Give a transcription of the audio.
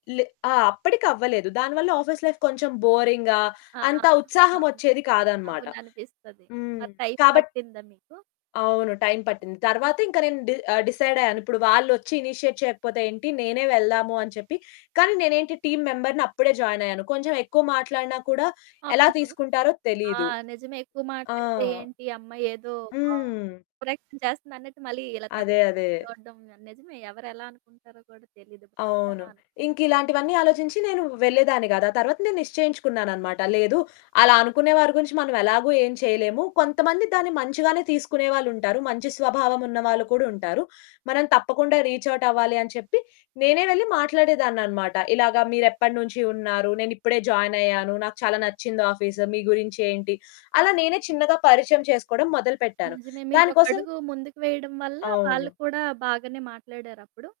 లే ఆ! అప్పడికవ్వలేదు. దానివల్ల ఆఫీస్ లైఫ్ కొంచెం బోరింగ్‌గా ఆ! అంత అవును. ఉత్సాహమొచ్చేది కాదనమాట. అవుననిపిస్తది. హ్మ్. మరి టైం కాబట్టి పట్టిందా మీకు? అవును. టైం పట్టింది. హ్మ్. తరువాత ఇంక నేను డి ఆహ్, డిసైడయ్యాను, ఇప్పుడు వాళ్ళోచ్చి ఇనిషియేట్ చేయకపోతే ఏంటి, నేనే వెళ్దాము అని చెప్పి, కానీ నేనేంటి టీమ్ మెంబర్‌ని, అప్పుడే జాయిన్ అయ్యాను. కొంచెం ఎక్కువ మాట్లాడిన కూడా ఎలా అవును. తీసుకుంటారో ఆ! తెలీదు. నిజమే ఎక్కువ ఆ! మాట్లాడితే, ఏంటి, ఈ అమ్మాయేదో హ్మ్. ఓవర్ యాక్షన్ చేస్తుందన్నట్టు, మళ్ళీ ఇలా అదే. తక్కువ‌గా‌ అదే. చూడడం గా నిజమే. ఎవరు ఎలా అనుకుంటారో కూడా తెలీదు. అవును. [unintelligible] ఇంకిలాంటివన్నీ ఆలోచించి నేను వెళ్ళేదాన్ని కాదు. ఆ తరువాత నేను నిశ్చయించుకున్నాననమాట, లేదు అలా అనుకునే వారి గురించి మనం ఎలాగో ఏం చేయలేము, కొంతమంది దాన్ని మంచిగానే తీసుకునే వాళ్ళుంటారు, మంచి స్వభావం ఉన్న వాళ్ళు కూడా ఉంటారు, మనం తప్పకుండా రీచ్ ఔట్ అవ్వాలి అని చెప్పి, నేనే వెళ్లి మాట్లాడేదాననమాట. ఇలాగ, మీరెప్పటి నుంచి ఉన్నారు, నేను ఇప్పుడే జాయిన్ అయ్యాను, నాకు చాలా నచ్చింది ఆఫీసు, మీ గురించి ఏంటి, అలా నేనే చిన్నగా పరిచయం చేసుకోవడం మొదలుపెట్టాను. నిజమే. దానికోసం మీరోకడుగు ముందుకు వేయడం వల్ల, వాళ్ళు అవును. కూడా బాగానే మాట్లాడారప్పుడు.